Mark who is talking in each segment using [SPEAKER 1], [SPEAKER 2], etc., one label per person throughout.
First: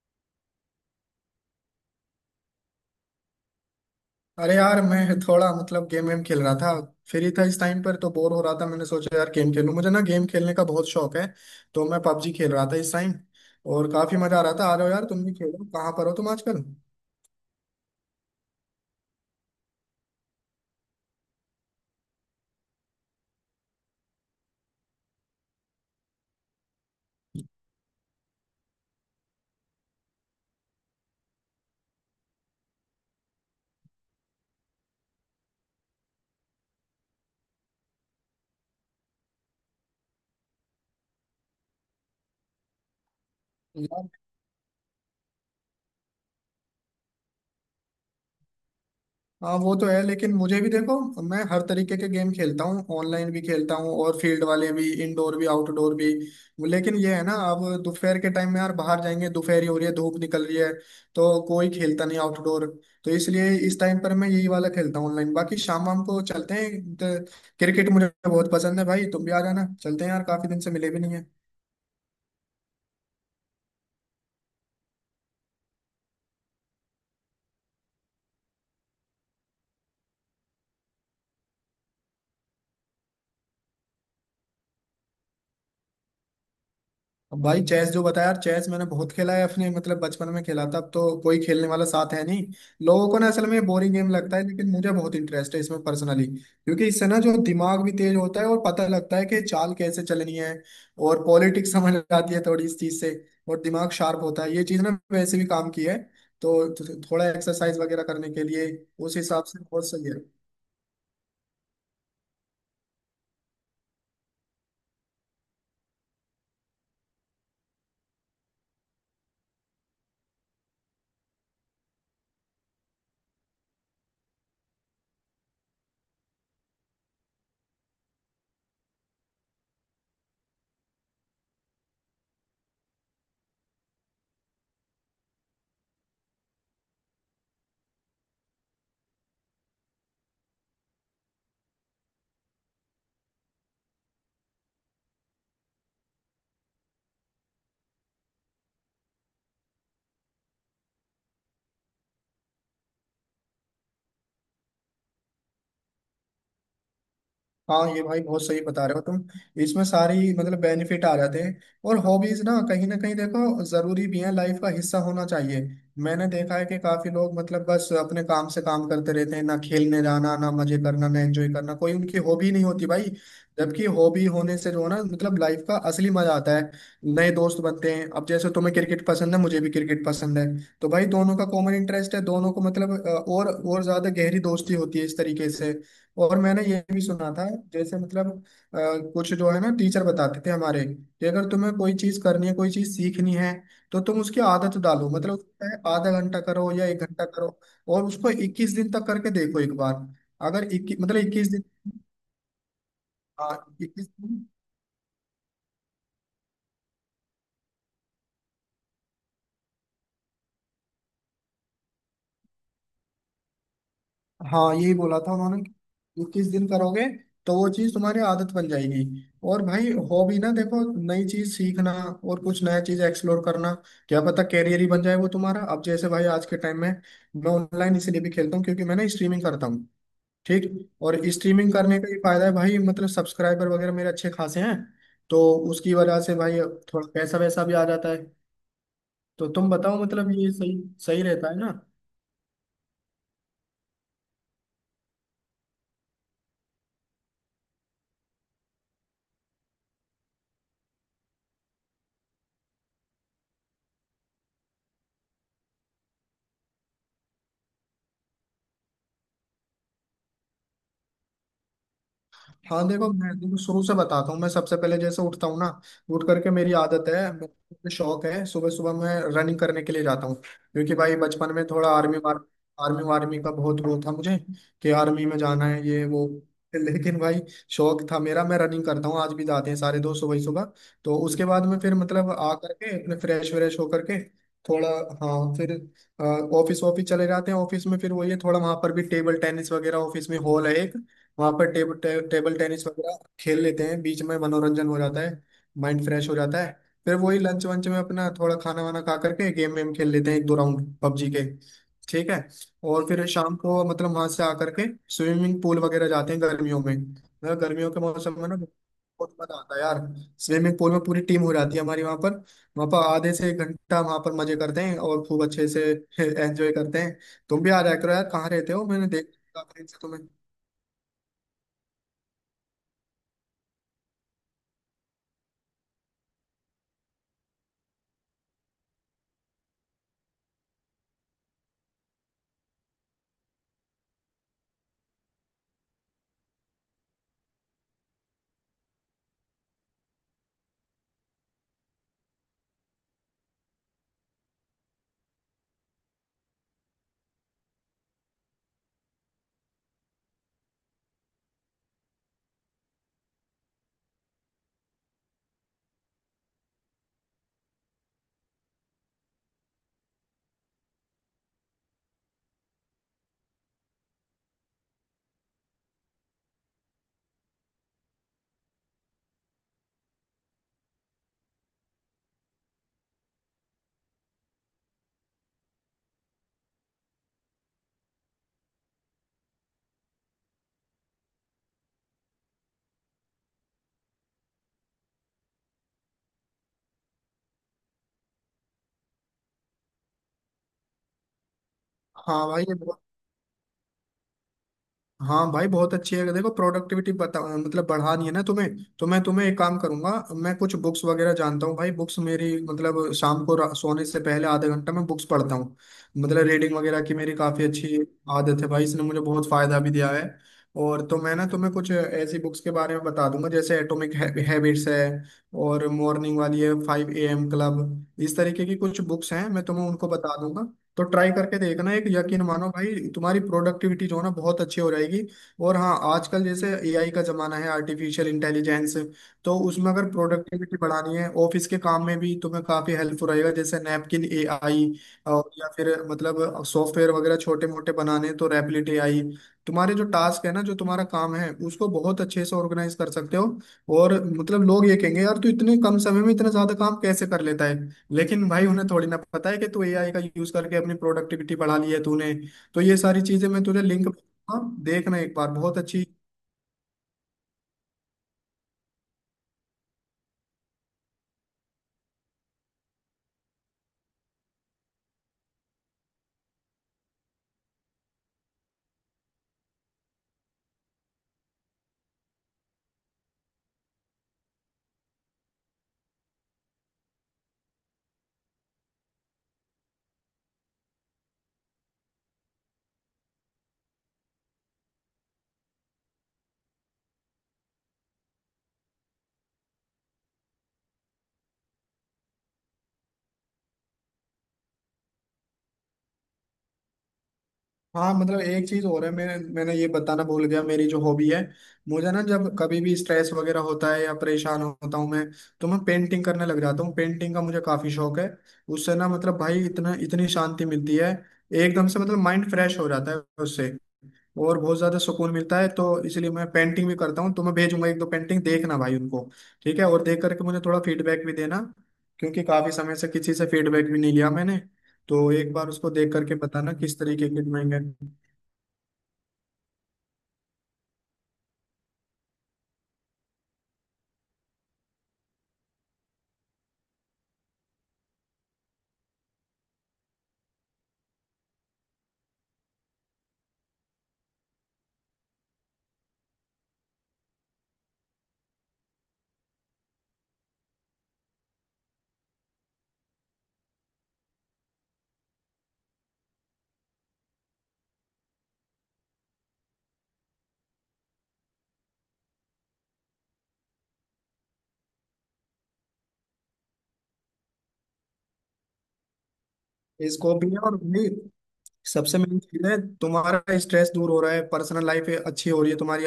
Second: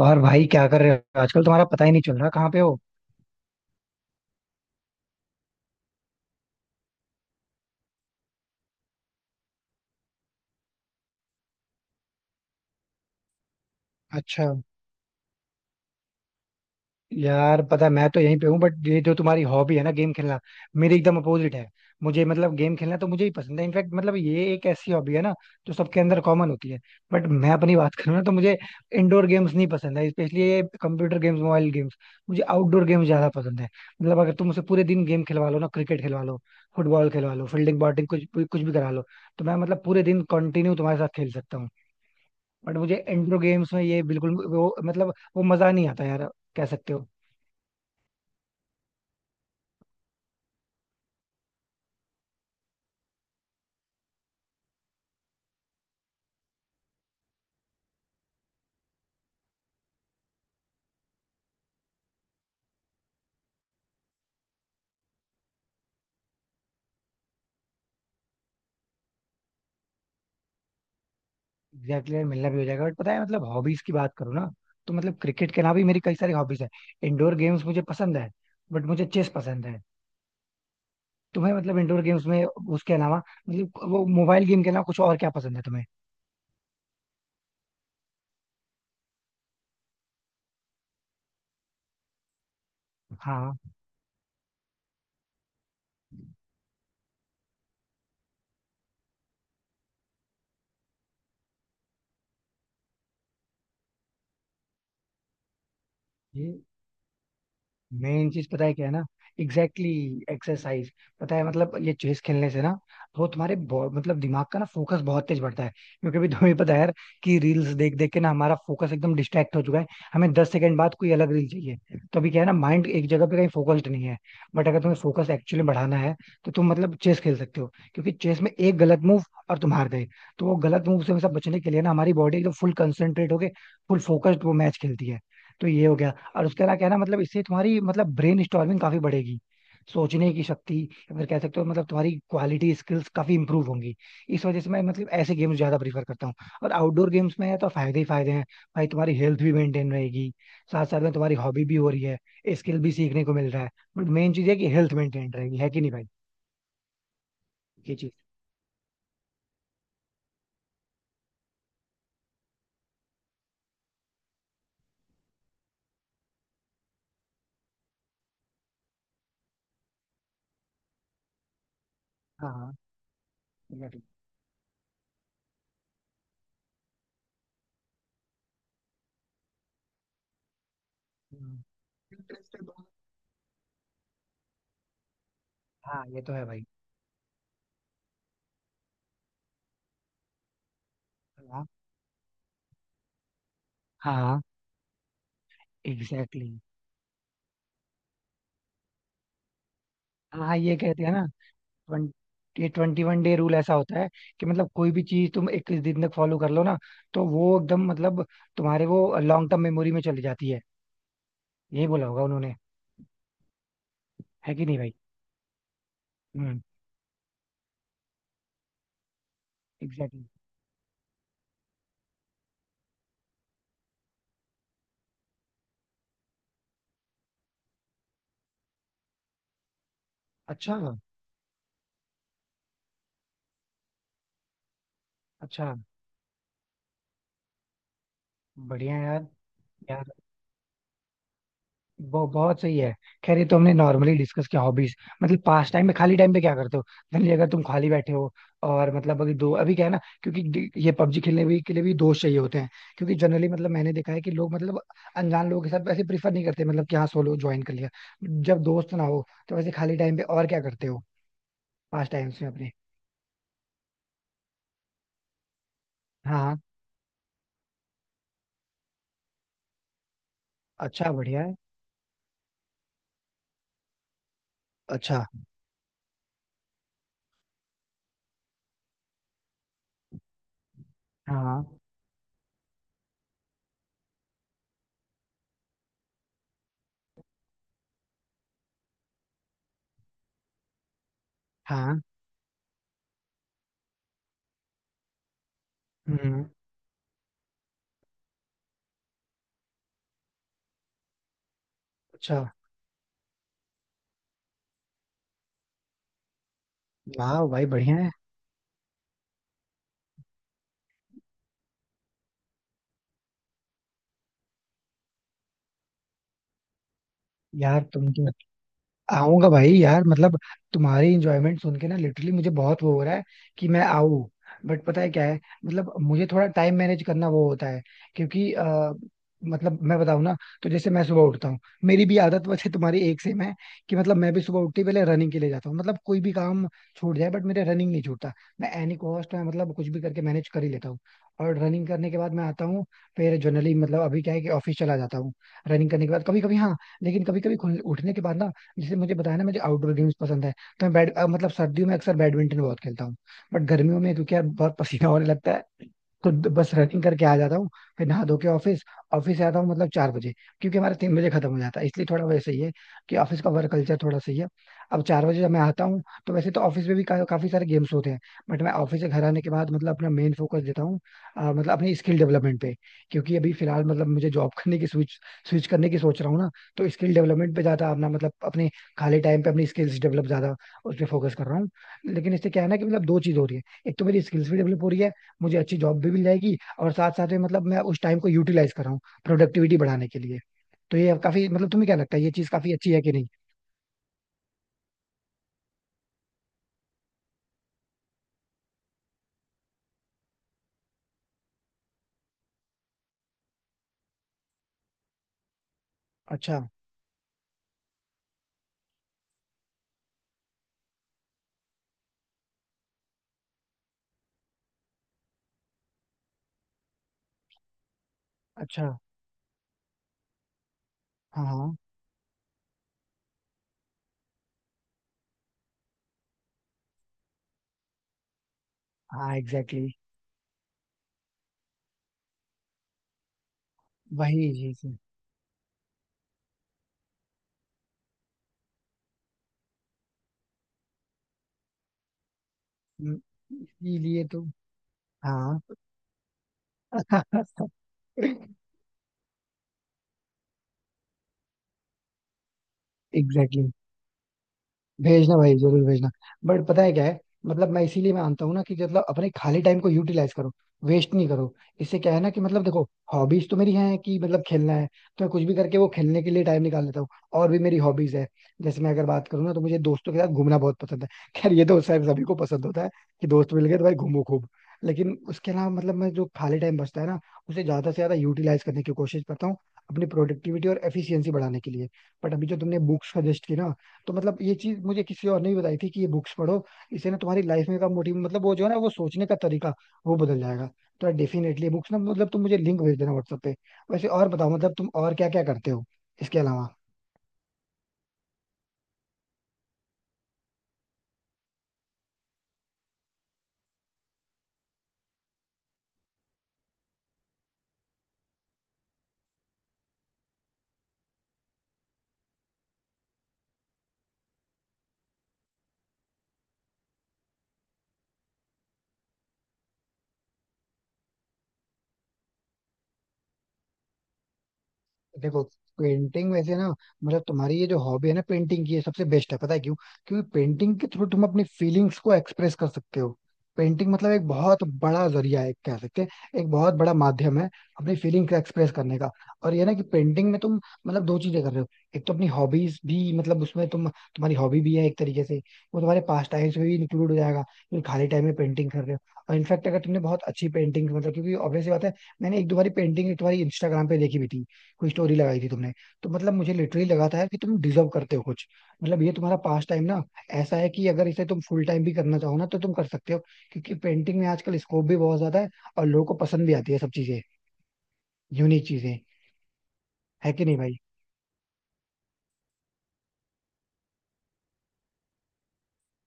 [SPEAKER 1] और भाई क्या कर रहे हो आजकल तुम्हारा पता ही नहीं चल रहा कहाँ पे हो।
[SPEAKER 2] अरे यार, मैं थोड़ा गेम वेम खेल रहा था। फ्री था इस टाइम पर तो बोर हो रहा था। मैंने सोचा यार गेम खेलूं, मुझे ना गेम खेलने का बहुत शौक है। तो मैं पबजी खेल रहा था इस टाइम, और काफी मजा आ
[SPEAKER 1] अच्छा
[SPEAKER 2] रहा था। आ रहे हो यार, तुम भी खेलो। कहाँ पर हो तुम आजकल?
[SPEAKER 1] यार पता मैं तो यहीं पे हूँ बट ये जो तुम्हारी हॉबी है ना गेम खेलना मेरी एकदम अपोजिट है। मुझे मतलब गेम खेलना तो मुझे ही पसंद है इनफैक्ट मतलब ये एक ऐसी हॉबी है ना जो सबके अंदर कॉमन होती है। बट मैं अपनी बात करूँ ना तो मुझे इंडोर गेम्स नहीं पसंद है, स्पेशली ये कंप्यूटर गेम्स, मोबाइल गेम्स। मुझे आउटडोर गेम्स ज्यादा पसंद है। मतलब अगर तुम मुझसे पूरे दिन गेम खिलवा लो ना, क्रिकेट खिलवा लो, फुटबॉल खिलवा लो, फील्डिंग, बॉलिंग, कुछ भी करा लो, तो मैं मतलब पूरे दिन कंटिन्यू तुम्हारे साथ खेल सकता हूँ। बट मुझे इंट्रो गेम्स में ये बिल्कुल वो मतलब वो मजा नहीं आता यार, कह सकते हो।
[SPEAKER 2] हाँ, वो तो है, लेकिन मुझे भी देखो, मैं हर तरीके के गेम खेलता हूँ। ऑनलाइन भी खेलता हूँ और फील्ड वाले भी, इंडोर भी आउटडोर भी। लेकिन ये है ना, अब दोपहर के टाइम में यार बाहर जाएंगे, दोपहर ही हो रही है, धूप निकल रही है, तो कोई खेलता नहीं आउटडोर। तो इसलिए इस टाइम पर मैं यही वाला खेलता हूँ ऑनलाइन, बाकी शाम वाम को चलते हैं तो। क्रिकेट मुझे बहुत पसंद है भाई, तुम भी आ जाना, चलते हैं यार, काफी दिन से मिले भी नहीं है।
[SPEAKER 1] एग्जैक्टली यार, मिलना भी हो जाएगा बट पता है, मतलब हॉबीज की बात करूँ ना, तो मतलब क्रिकेट के अलावा भी मेरी कई सारी हॉबीज है। इंडोर गेम्स मुझे पसंद है, बट मुझे चेस पसंद है। तुम्हें मतलब इंडोर गेम्स में उसके अलावा मतलब वो मोबाइल गेम के अलावा कुछ और क्या पसंद है तुम्हें?
[SPEAKER 2] अब भाई चेस जो बताया यार, चेस मैंने बहुत खेला है अपने बचपन में खेला था, अब तो कोई खेलने वाला साथ है नहीं। लोगों को ना असल
[SPEAKER 1] हाँ,
[SPEAKER 2] में बोरिंग गेम लगता है, लेकिन मुझे बहुत इंटरेस्ट है इसमें पर्सनली, क्योंकि इससे ना जो दिमाग भी तेज होता है और पता लगता है कि चाल कैसे चलनी है। और पॉलिटिक्स समझ आती है थोड़ी इस चीज से। और दिमाग शार्प होता है, ये चीज ना वैसे भी काम की है तो, थोड़ा एक्सरसाइज वगैरह करने
[SPEAKER 1] मेन
[SPEAKER 2] के
[SPEAKER 1] चीज पता
[SPEAKER 2] लिए
[SPEAKER 1] है क्या है ना।
[SPEAKER 2] उस हिसाब से
[SPEAKER 1] एग्जैक्टली
[SPEAKER 2] बहुत सही है।
[SPEAKER 1] exactly, exercise. पता है मतलब ये चेस खेलने से ना, वो तुम्हारे मतलब दिमाग का ना फोकस बहुत तेज बढ़ता है। क्योंकि अभी तुम्हें पता है यार, कि रील्स देख देख के ना हमारा फोकस एकदम डिस्ट्रैक्ट हो चुका है। हमें 10 सेकंड बाद कोई अलग रील चाहिए। तो अभी क्या है ना, माइंड एक जगह पे कहीं फोकस्ड नहीं है। बट अगर तुम्हें फोकस एक्चुअली बढ़ाना है, तो तुम मतलब चेस खेल सकते हो, क्योंकि चेस में एक गलत मूव और तुम हार गए। तो वो गलत मूव से हमेशा बचने के लिए ना हमारी बॉडी एकदम फुल कंसंट्रेट होके फुल फोकस्ड वो मैच खेलती है। तो ये हो गया। और उसके अलावा क्या है ना, मतलब इससे तुम्हारी मतलब ब्रेन स्टॉर्मिंग काफी बढ़ेगी, सोचने की शक्ति, या फिर कह सकते हो मतलब तुम्हारी क्वालिटी स्किल्स काफी इंप्रूव होंगी। इस वजह से मैं मतलब ऐसे गेम्स ज्यादा प्रीफर करता हूँ। और आउटडोर गेम्स में है तो फायदे ही फायदे हैं भाई। तुम्हारी हेल्थ भी मेंटेन रहेगी, साथ साथ में तुम्हारी हॉबी भी हो रही है, स्किल भी सीखने को मिल रहा है। बट मेन चीज है कि हेल्थ मेंटेन रहेगी, है कि नहीं भाई?
[SPEAKER 2] हाँ
[SPEAKER 1] ये
[SPEAKER 2] ये
[SPEAKER 1] चीज।
[SPEAKER 2] भाई बहुत सही बता रहे हो तुम, इसमें सारी बेनिफिट आ जाते हैं। और हॉबीज ना कहीं देखो जरूरी भी है, लाइफ का हिस्सा होना चाहिए। मैंने देखा है कि काफी लोग बस अपने काम से काम करते रहते हैं, ना खेलने जाना ना मजे करना ना एंजॉय करना, कोई उनकी हॉबी
[SPEAKER 1] हाँ,
[SPEAKER 2] नहीं
[SPEAKER 1] हाँ।
[SPEAKER 2] होती भाई। जबकि
[SPEAKER 1] Exactly.
[SPEAKER 2] हॉबी होने से जो है ना लाइफ का असली मजा आता है। नए दोस्त बनते हैं, अब जैसे तुम्हें क्रिकेट पसंद है, मुझे भी क्रिकेट पसंद है, तो भाई दोनों का
[SPEAKER 1] हम्म।
[SPEAKER 2] कॉमन इंटरेस्ट है, दोनों
[SPEAKER 1] Interest
[SPEAKER 2] को
[SPEAKER 1] है दोनों।
[SPEAKER 2] और ज्यादा गहरी दोस्ती होती है इस तरीके से।
[SPEAKER 1] हाँ ये तो
[SPEAKER 2] और
[SPEAKER 1] है
[SPEAKER 2] मैंने
[SPEAKER 1] भाई।
[SPEAKER 2] ये भी सुना था, जैसे अ, कुछ जो है ना, टीचर बताते थे हमारे, कि अगर
[SPEAKER 1] हाँ,
[SPEAKER 2] तुम्हें कोई चीज करनी है, कोई चीज सीखनी है, तो तुम
[SPEAKER 1] हाँ,
[SPEAKER 2] उसकी आदत डालो, उसमें आधा घंटा
[SPEAKER 1] एग्जैक्टली।
[SPEAKER 2] करो या एक घंटा करो, और उसको 21 दिन तक करके देखो एक बार।
[SPEAKER 1] हाँ, हाँ,
[SPEAKER 2] अगर
[SPEAKER 1] ये
[SPEAKER 2] इक्कीस
[SPEAKER 1] कहते हैं ना।
[SPEAKER 2] इक्कीस दिन,
[SPEAKER 1] ट्वेंटी ये ट्वेंटी वन डे
[SPEAKER 2] हाँ,
[SPEAKER 1] रूल ऐसा होता है,
[SPEAKER 2] 21,
[SPEAKER 1] कि मतलब कोई भी चीज तुम 21 दिन तक फॉलो कर लो ना, तो वो एकदम मतलब तुम्हारे वो लॉन्ग टर्म मेमोरी में चली जाती है। यही बोला होगा उन्होंने, है कि
[SPEAKER 2] हाँ
[SPEAKER 1] नहीं भाई?
[SPEAKER 2] यही बोला था उन्होंने, कि किस
[SPEAKER 1] हम्म।
[SPEAKER 2] दिन करोगे तो वो चीज तुम्हारी आदत बन जाएगी। और भाई
[SPEAKER 1] एग्जैक्टली।
[SPEAKER 2] हॉबी ना देखो, नई चीज सीखना और कुछ नया चीज एक्सप्लोर करना, क्या पता कैरियर ही बन जाए वो तुम्हारा। अब जैसे भाई, आज के टाइम में मैं ऑनलाइन इसलिए भी खेलता हूँ क्योंकि मैं ना स्ट्रीमिंग करता हूँ, ठीक।
[SPEAKER 1] अच्छा।
[SPEAKER 2] और स्ट्रीमिंग करने का ये फायदा है भाई, सब्सक्राइबर वगैरह मेरे अच्छे खासे हैं, तो
[SPEAKER 1] अच्छा,
[SPEAKER 2] उसकी वजह से भाई थोड़ा पैसा वैसा भी आ जाता है।
[SPEAKER 1] बढ़िया यार।
[SPEAKER 2] तो तुम बताओ,
[SPEAKER 1] यार
[SPEAKER 2] ये सही सही रहता है ना।
[SPEAKER 1] वो बहुत सही है। खैर ये तो हमने नॉर्मली डिस्कस किया हॉबीज, मतलब पास टाइम में, खाली टाइम पे क्या करते हो, जनरली अगर तुम खाली बैठे हो। और मतलब अभी दो अभी क्या है ना, क्योंकि ये पबजी खेलने भी के लिए भी दोस्त चाहिए होते हैं। क्योंकि जनरली मतलब मैंने देखा है कि लोग मतलब अनजान लोगों के साथ वैसे प्रीफर नहीं करते, मतलब कि हाँ, सोलो ज्वाइन कर लिया। जब दोस्त ना हो तो वैसे खाली टाइम पे और क्या करते हो, पास टाइम में अपने?
[SPEAKER 2] हाँ देखो, मैं देखो शुरू से बताता हूँ। मैं सबसे पहले जैसे उठता हूँ ना, उठ
[SPEAKER 1] हाँ,
[SPEAKER 2] करके
[SPEAKER 1] हाँ।
[SPEAKER 2] मेरी आदत है, मेरा शौक है, सुबह सुबह मैं रनिंग करने के लिए जाता हूँ, क्योंकि
[SPEAKER 1] अच्छा,
[SPEAKER 2] भाई
[SPEAKER 1] बढ़िया
[SPEAKER 2] बचपन
[SPEAKER 1] है।
[SPEAKER 2] में थोड़ा आर्मी वार, आर्मी वार्मी का बहुत वो था मुझे, कि
[SPEAKER 1] अच्छा।
[SPEAKER 2] आर्मी में जाना है ये वो लेकिन भाई, शौक था मेरा, मैं रनिंग करता हूँ, आज भी जाते हैं सारे दोस्त सुबह ही सुबह। तो उसके
[SPEAKER 1] हाँ,
[SPEAKER 2] बाद में फिर आ करके अपने फ्रेश व्रेश होकर के थोड़ा, हाँ फिर ऑफिस ऑफिस चले जाते हैं। ऑफिस में फिर वही है, थोड़ा वहां पर भी टेबल टेनिस वगैरह, ऑफिस में हॉल है एक, वहां पर टेब,
[SPEAKER 1] हाँ।
[SPEAKER 2] टे, टेबल टेनिस वगैरह खेल लेते हैं, बीच में मनोरंजन हो जाता है, माइंड फ्रेश हो
[SPEAKER 1] हम्म।
[SPEAKER 2] जाता है। फिर वही लंच वंच में अपना थोड़ा खाना वाना खा करके गेम वेम खेल लेते हैं, एक दो राउंड पबजी के, ठीक है।
[SPEAKER 1] अच्छा।
[SPEAKER 2] और फिर शाम को वहां से आकर के स्विमिंग पूल वगैरह जाते हैं गर्मियों में,
[SPEAKER 1] वाह भाई,
[SPEAKER 2] गर्मियों
[SPEAKER 1] बढ़िया
[SPEAKER 2] के
[SPEAKER 1] है।
[SPEAKER 2] मौसम में ना बहुत मजा आता है यार। स्विमिंग पूल में पूरी टीम हो जाती है हमारी वहां पर, वहां पर आधे से एक घंटा वहां पर मजे करते हैं और खूब अच्छे से एंजॉय करते हैं। तुम भी
[SPEAKER 1] यार
[SPEAKER 2] आ जाया
[SPEAKER 1] तुम
[SPEAKER 2] करो यार,
[SPEAKER 1] तो,
[SPEAKER 2] कहाँ रहते हो, मैंने
[SPEAKER 1] आऊंगा
[SPEAKER 2] देखा था
[SPEAKER 1] भाई
[SPEAKER 2] कहीं से
[SPEAKER 1] यार,
[SPEAKER 2] तुम्हें।
[SPEAKER 1] मतलब तुम्हारी इंजॉयमेंट सुन के ना लिटरली मुझे बहुत वो हो रहा है, कि मैं आऊं। बट पता है क्या है, मतलब मुझे थोड़ा टाइम मैनेज करना वो होता है। क्योंकि मतलब मैं बताऊं ना, तो जैसे मैं सुबह उठता हूँ, मेरी भी आदत वैसे तुम्हारी एक सेम है। कि मतलब मैं भी सुबह उठते ही पहले रनिंग के लिए जाता हूँ, मतलब कोई भी काम छूट जाए बट मेरा रनिंग नहीं छूटता। मैं एनी कॉस्ट में मतलब कुछ भी करके मैनेज कर ही लेता हूँ। और रनिंग करने के बाद मैं आता हूँ, फिर जनरली मतलब अभी क्या है कि ऑफिस चला जाता हूँ। रनिंग करने के बाद कभी कभी हाँ, लेकिन कभी कभी उठने के बाद ना, जैसे मुझे बताया ना मुझे आउटडोर गेम्स पसंद है, तो मैं मतलब सर्दियों में अक्सर बैडमिंटन बहुत खेलता हूँ। बट गर्मियों में क्योंकि यार बहुत पसीना होने लगता है, तो बस रनिंग करके आ जाता हूँ। फिर नहा धो के ऑफिस। ऑफिस से आता हूँ मतलब 4 बजे, क्योंकि हमारा 3 बजे खत्म हो जाता है, इसलिए थोड़ा वैसे ही है, कि ऑफिस का वर्क कल्चर थोड़ा सही है। अब 4 बजे जब मैं आता हूँ, तो वैसे तो ऑफिस में भी काफी सारे गेम्स होते हैं। बट मैं ऑफिस से घर आने के बाद मतलब अपना मेन फोकस देता हूँ मतलब अपनी स्किल डेवलपमेंट पे। क्योंकि अभी फिलहाल मतलब मुझे जॉब करने की स्विच स्विच करने की सोच रहा हूँ ना, तो स्किल डेवलपमेंट पे ज्यादा अपना मतलब अपने खाली टाइम पे अपनी स्किल्स डेवलप ज्यादा, उस पर फोकस कर रहा हूँ। लेकिन इससे क्या है ना कि मतलब दो चीज हो रही है। एक तो मेरी स्किल्स भी डेवलप हो रही है, मुझे अच्छी जॉब भी मिल जाएगी, और साथ साथ में मतलब मैं उस टाइम को यूटिलाइज कर रहा हूँ प्रोडक्टिविटी बढ़ाने के लिए। तो ये काफी मतलब तुम्हें क्या लगता है, ये
[SPEAKER 2] हाँ
[SPEAKER 1] चीज
[SPEAKER 2] भाई
[SPEAKER 1] काफी
[SPEAKER 2] ये
[SPEAKER 1] अच्छी है
[SPEAKER 2] बहुत,
[SPEAKER 1] कि नहीं?
[SPEAKER 2] हाँ भाई बहुत अच्छी है। देखो प्रोडक्टिविटी बता, बढ़ानी है ना तुम्हें, तो मैं तुम्हें एक काम करूंगा, मैं कुछ बुक्स वगैरह जानता हूँ भाई। बुक्स मेरी, शाम को सोने से पहले आधा घंटा मैं बुक्स पढ़ता हूँ।
[SPEAKER 1] अच्छा।
[SPEAKER 2] रीडिंग वगैरह की मेरी काफ़ी अच्छी आदत है भाई, इसने मुझे बहुत फ़ायदा भी दिया है। और तो मैं ना तुम्हें कुछ ऐसी बुक्स के बारे में बता दूंगा, जैसे एटॉमिक हैबिट्स है, और मॉर्निंग वाली है 5 AM क्लब। इस तरीके की
[SPEAKER 1] अच्छा।
[SPEAKER 2] कुछ बुक्स हैं, मैं तुम्हें उनको बता दूंगा। तो ट्राई
[SPEAKER 1] हाँ,
[SPEAKER 2] करके
[SPEAKER 1] हाँ।
[SPEAKER 2] देखना एक, यकीन मानो भाई तुम्हारी प्रोडक्टिविटी जो है ना बहुत अच्छी हो जाएगी। और हाँ, आजकल जैसे एआई का जमाना है, आर्टिफिशियल इंटेलिजेंस,
[SPEAKER 1] हाँ,
[SPEAKER 2] तो
[SPEAKER 1] एग्जैक्टली।
[SPEAKER 2] उसमें अगर प्रोडक्टिविटी बढ़ानी है ऑफिस के काम में भी, तुम्हें काफी हेल्पफुल रहेगा, जैसे नैपकिन
[SPEAKER 1] वही चीज
[SPEAKER 2] एआई।
[SPEAKER 1] है।
[SPEAKER 2] और या फिर सॉफ्टवेयर वगैरह छोटे मोटे बनाने हैं, तो रैपलिट एआई। तुम्हारे जो टास्क है ना, जो तुम्हारा काम है, उसको बहुत अच्छे से ऑर्गेनाइज कर
[SPEAKER 1] हम्म,
[SPEAKER 2] सकते हो। और
[SPEAKER 1] इसीलिए तो।
[SPEAKER 2] लोग ये कहेंगे यार, तू
[SPEAKER 1] हाँ।
[SPEAKER 2] इतने कम समय में इतना ज्यादा काम कैसे कर लेता है, लेकिन भाई उन्हें थोड़ी ना पता है कि तू एआई का यूज करके अपनी प्रोडक्टिविटी बढ़ा ली है तूने। तो ये सारी चीजें मैं
[SPEAKER 1] एग्जैक्टली,
[SPEAKER 2] तुझे लिंक भेजूंगा, देखना एक
[SPEAKER 1] भेजना
[SPEAKER 2] बार,
[SPEAKER 1] भाई,
[SPEAKER 2] बहुत
[SPEAKER 1] जरूर
[SPEAKER 2] अच्छी।
[SPEAKER 1] भेजना। बट पता है क्या है, मतलब मैं इसीलिए मानता हूँ ना कि मतलब अपने खाली टाइम को यूटिलाइज करो, वेस्ट नहीं करो। इससे क्या है ना कि मतलब देखो, हॉबीज तो मेरी हैं कि मतलब खेलना है तो मैं कुछ भी करके वो खेलने के लिए टाइम निकाल लेता हूँ। और भी मेरी हॉबीज है, जैसे मैं अगर बात करूँ ना, तो मुझे दोस्तों के साथ घूमना बहुत पसंद है। खैर ये तो शायद सभी को पसंद होता है, कि दोस्त मिल गए तो भाई घूमो खूब। लेकिन उसके अलावा मतलब मैं जो खाली टाइम बचता है ना, उसे ज्यादा से ज्यादा यूटिलाइज करने की कोशिश करता हूँ, अपनी प्रोडक्टिविटी और एफिशिएंसी बढ़ाने के लिए। बट अभी जो तुमने बुक्स सजेस्ट की ना, तो मतलब ये चीज मुझे किसी और ने भी बताई थी, कि ये बुक्स पढ़ो, इससे ना तुम्हारी लाइफ में का मोटिव मतलब वो जो है ना वो सोचने का तरीका वो बदल जाएगा। तो डेफिनेटली बुक्स ना मतलब तुम मुझे लिंक भेज देना व्हाट्सएप पे। वैसे और बताओ मतलब तुम और क्या क्या करते हो इसके अलावा?
[SPEAKER 2] हाँ एक चीज और है, मैंने मैंने ये बताना भूल गया, मेरी जो हॉबी है, मुझे ना जब कभी भी स्ट्रेस वगैरह होता है या परेशान होता हूँ मैं, तो मैं पेंटिंग करने लग जाता हूँ। पेंटिंग का मुझे काफी शौक है, उससे ना भाई इतना इतनी शांति मिलती है। एकदम से माइंड फ्रेश हो जाता है उससे, और बहुत ज्यादा सुकून मिलता है, तो इसलिए मैं पेंटिंग भी करता हूँ। तो मैं भेजूंगा एक दो पेंटिंग, देखना भाई उनको, ठीक है, और देख करके मुझे थोड़ा फीडबैक भी देना, क्योंकि काफी समय से किसी से फीडबैक भी नहीं लिया मैंने। तो
[SPEAKER 1] देखो,
[SPEAKER 2] एक बार उसको देख
[SPEAKER 1] पेंटिंग
[SPEAKER 2] करके
[SPEAKER 1] वैसे ना,
[SPEAKER 2] बताना किस
[SPEAKER 1] मतलब
[SPEAKER 2] तरीके की
[SPEAKER 1] तुम्हारी ये
[SPEAKER 2] ड्राइंग
[SPEAKER 1] जो
[SPEAKER 2] है।
[SPEAKER 1] हॉबी है ना पेंटिंग की, ये सबसे बेस्ट है, पता है क्यों? क्योंकि पेंटिंग के थ्रू तुम अपनी फीलिंग्स को एक्सप्रेस कर सकते हो। पेंटिंग मतलब एक बहुत बड़ा जरिया है, कह सकते हैं एक बहुत बड़ा माध्यम है अपनी फीलिंग को एक्सप्रेस करने का। और ये ना कि पेंटिंग में तुम मतलब दो चीजें कर रहे हो। एक तो अपनी हॉबीज भी मतलब उसमें तुम, तुम्हारी हॉबी भी है एक तरीके से, वो तुम्हारे पास टाइम्स में भी इंक्लूड हो जाएगा, क्योंकि खाली टाइम में पेंटिंग कर रहे हो। और इनफैक्ट अगर तुमने बहुत अच्छी पेंटिंग मतलब क्योंकि ऑब्वियसली बात है, मैंने एक दो बारी पेंटिंग तुम्हारी इंस्टाग्राम पे देखी भी थी, कोई स्टोरी लगाई थी तुमने। तो मतलब मुझे लिटरली लगा था यार कि तुम डिजर्व करते हो कुछ। मतलब ये तुम्हारा पास टाइम ना ऐसा है कि अगर इसे तुम फुल टाइम भी करना चाहो ना तो तुम कर सकते हो, क्योंकि पेंटिंग में आजकल स्कोप भी बहुत ज्यादा है, और लोगों को पसंद भी आती है सब चीजें, यूनिक चीजें। है
[SPEAKER 2] इसको
[SPEAKER 1] कि
[SPEAKER 2] भी
[SPEAKER 1] नहीं भाई?
[SPEAKER 2] और नहीं, सबसे मेन चीज है तुम्हारा स्ट्रेस दूर हो रहा है, पर्सनल लाइफ अच्छी हो रही है तुम्हारी,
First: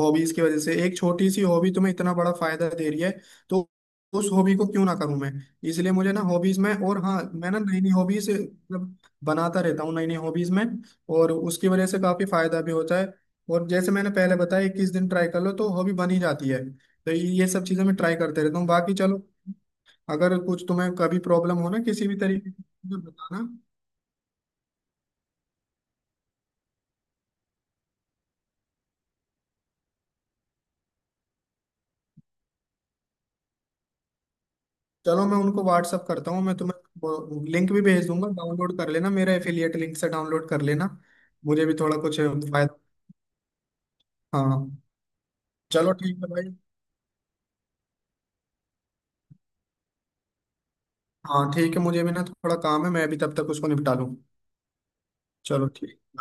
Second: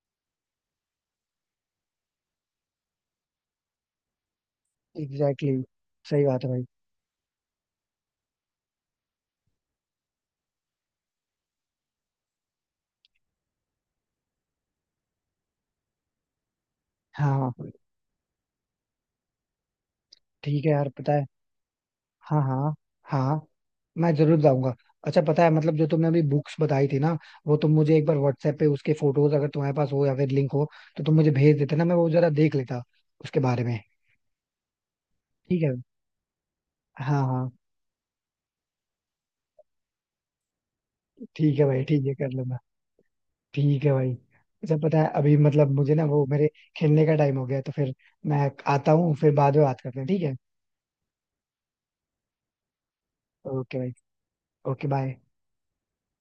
[SPEAKER 2] हॉबीज की वजह से। एक छोटी सी हॉबी तुम्हें इतना बड़ा फायदा दे रही है, तो उस हॉबी को क्यों ना करूं मैं।
[SPEAKER 1] एग्जैक्टली
[SPEAKER 2] इसलिए
[SPEAKER 1] exactly.
[SPEAKER 2] मुझे ना
[SPEAKER 1] सही बात है
[SPEAKER 2] हॉबीज
[SPEAKER 1] भाई।
[SPEAKER 2] में, और हाँ मैं ना नई नई हॉबीज बनाता रहता हूँ, नई नई हॉबीज में, और उसकी वजह से काफी फायदा भी होता है। और जैसे मैंने पहले बताया, 21 दिन ट्राई कर लो तो हॉबी बन ही जाती है, तो
[SPEAKER 1] हाँ,
[SPEAKER 2] ये सब
[SPEAKER 1] हाँ।
[SPEAKER 2] चीजें मैं ट्राई करते रहता हूँ, बाकी चलो। अगर
[SPEAKER 1] ठीक
[SPEAKER 2] कुछ
[SPEAKER 1] है यार,
[SPEAKER 2] तुम्हें
[SPEAKER 1] पता
[SPEAKER 2] कभी
[SPEAKER 1] है।
[SPEAKER 2] प्रॉब्लम हो ना किसी भी
[SPEAKER 1] हाँ,
[SPEAKER 2] तरीके की
[SPEAKER 1] हाँ।
[SPEAKER 2] तो
[SPEAKER 1] हाँ,
[SPEAKER 2] बताना।
[SPEAKER 1] मैं जरूर जाऊंगा। अच्छा पता है मतलब जो तुमने अभी बुक्स बताई थी ना, वो तुम मुझे एक बार व्हाट्सएप पे उसके फोटोज अगर तुम्हारे पास हो या फिर लिंक हो, तो तुम मुझे भेज देते ना, मैं वो जरा देख लेता उसके बारे में।
[SPEAKER 2] चलो मैं
[SPEAKER 1] ठीक
[SPEAKER 2] उनको
[SPEAKER 1] है।
[SPEAKER 2] व्हाट्सअप करता हूँ, मैं
[SPEAKER 1] हाँ, हाँ।
[SPEAKER 2] तुम्हें लिंक भी भेज दूंगा, डाउनलोड कर लेना, मेरा एफिलिएट लिंक से डाउनलोड कर लेना,
[SPEAKER 1] ठीक है
[SPEAKER 2] मुझे भी
[SPEAKER 1] भाई,
[SPEAKER 2] थोड़ा
[SPEAKER 1] ठीक है,
[SPEAKER 2] कुछ
[SPEAKER 1] कर लूंगा।
[SPEAKER 2] फायदा।
[SPEAKER 1] ठीक है भाई। अच्छा
[SPEAKER 2] हाँ,
[SPEAKER 1] पता है अभी मतलब
[SPEAKER 2] चलो
[SPEAKER 1] मुझे ना
[SPEAKER 2] ठीक
[SPEAKER 1] वो
[SPEAKER 2] है
[SPEAKER 1] मेरे
[SPEAKER 2] भाई।
[SPEAKER 1] खेलने का टाइम हो गया है, तो फिर मैं आता हूँ, फिर बाद में बात करते हैं, ठीक है?
[SPEAKER 2] हाँ ठीक है, मुझे भी ना थोड़ा काम है, मैं भी तब तक उसको
[SPEAKER 1] ओके भाई।
[SPEAKER 2] निपटा लूँ।
[SPEAKER 1] Okay bye.
[SPEAKER 2] चलो ठीक।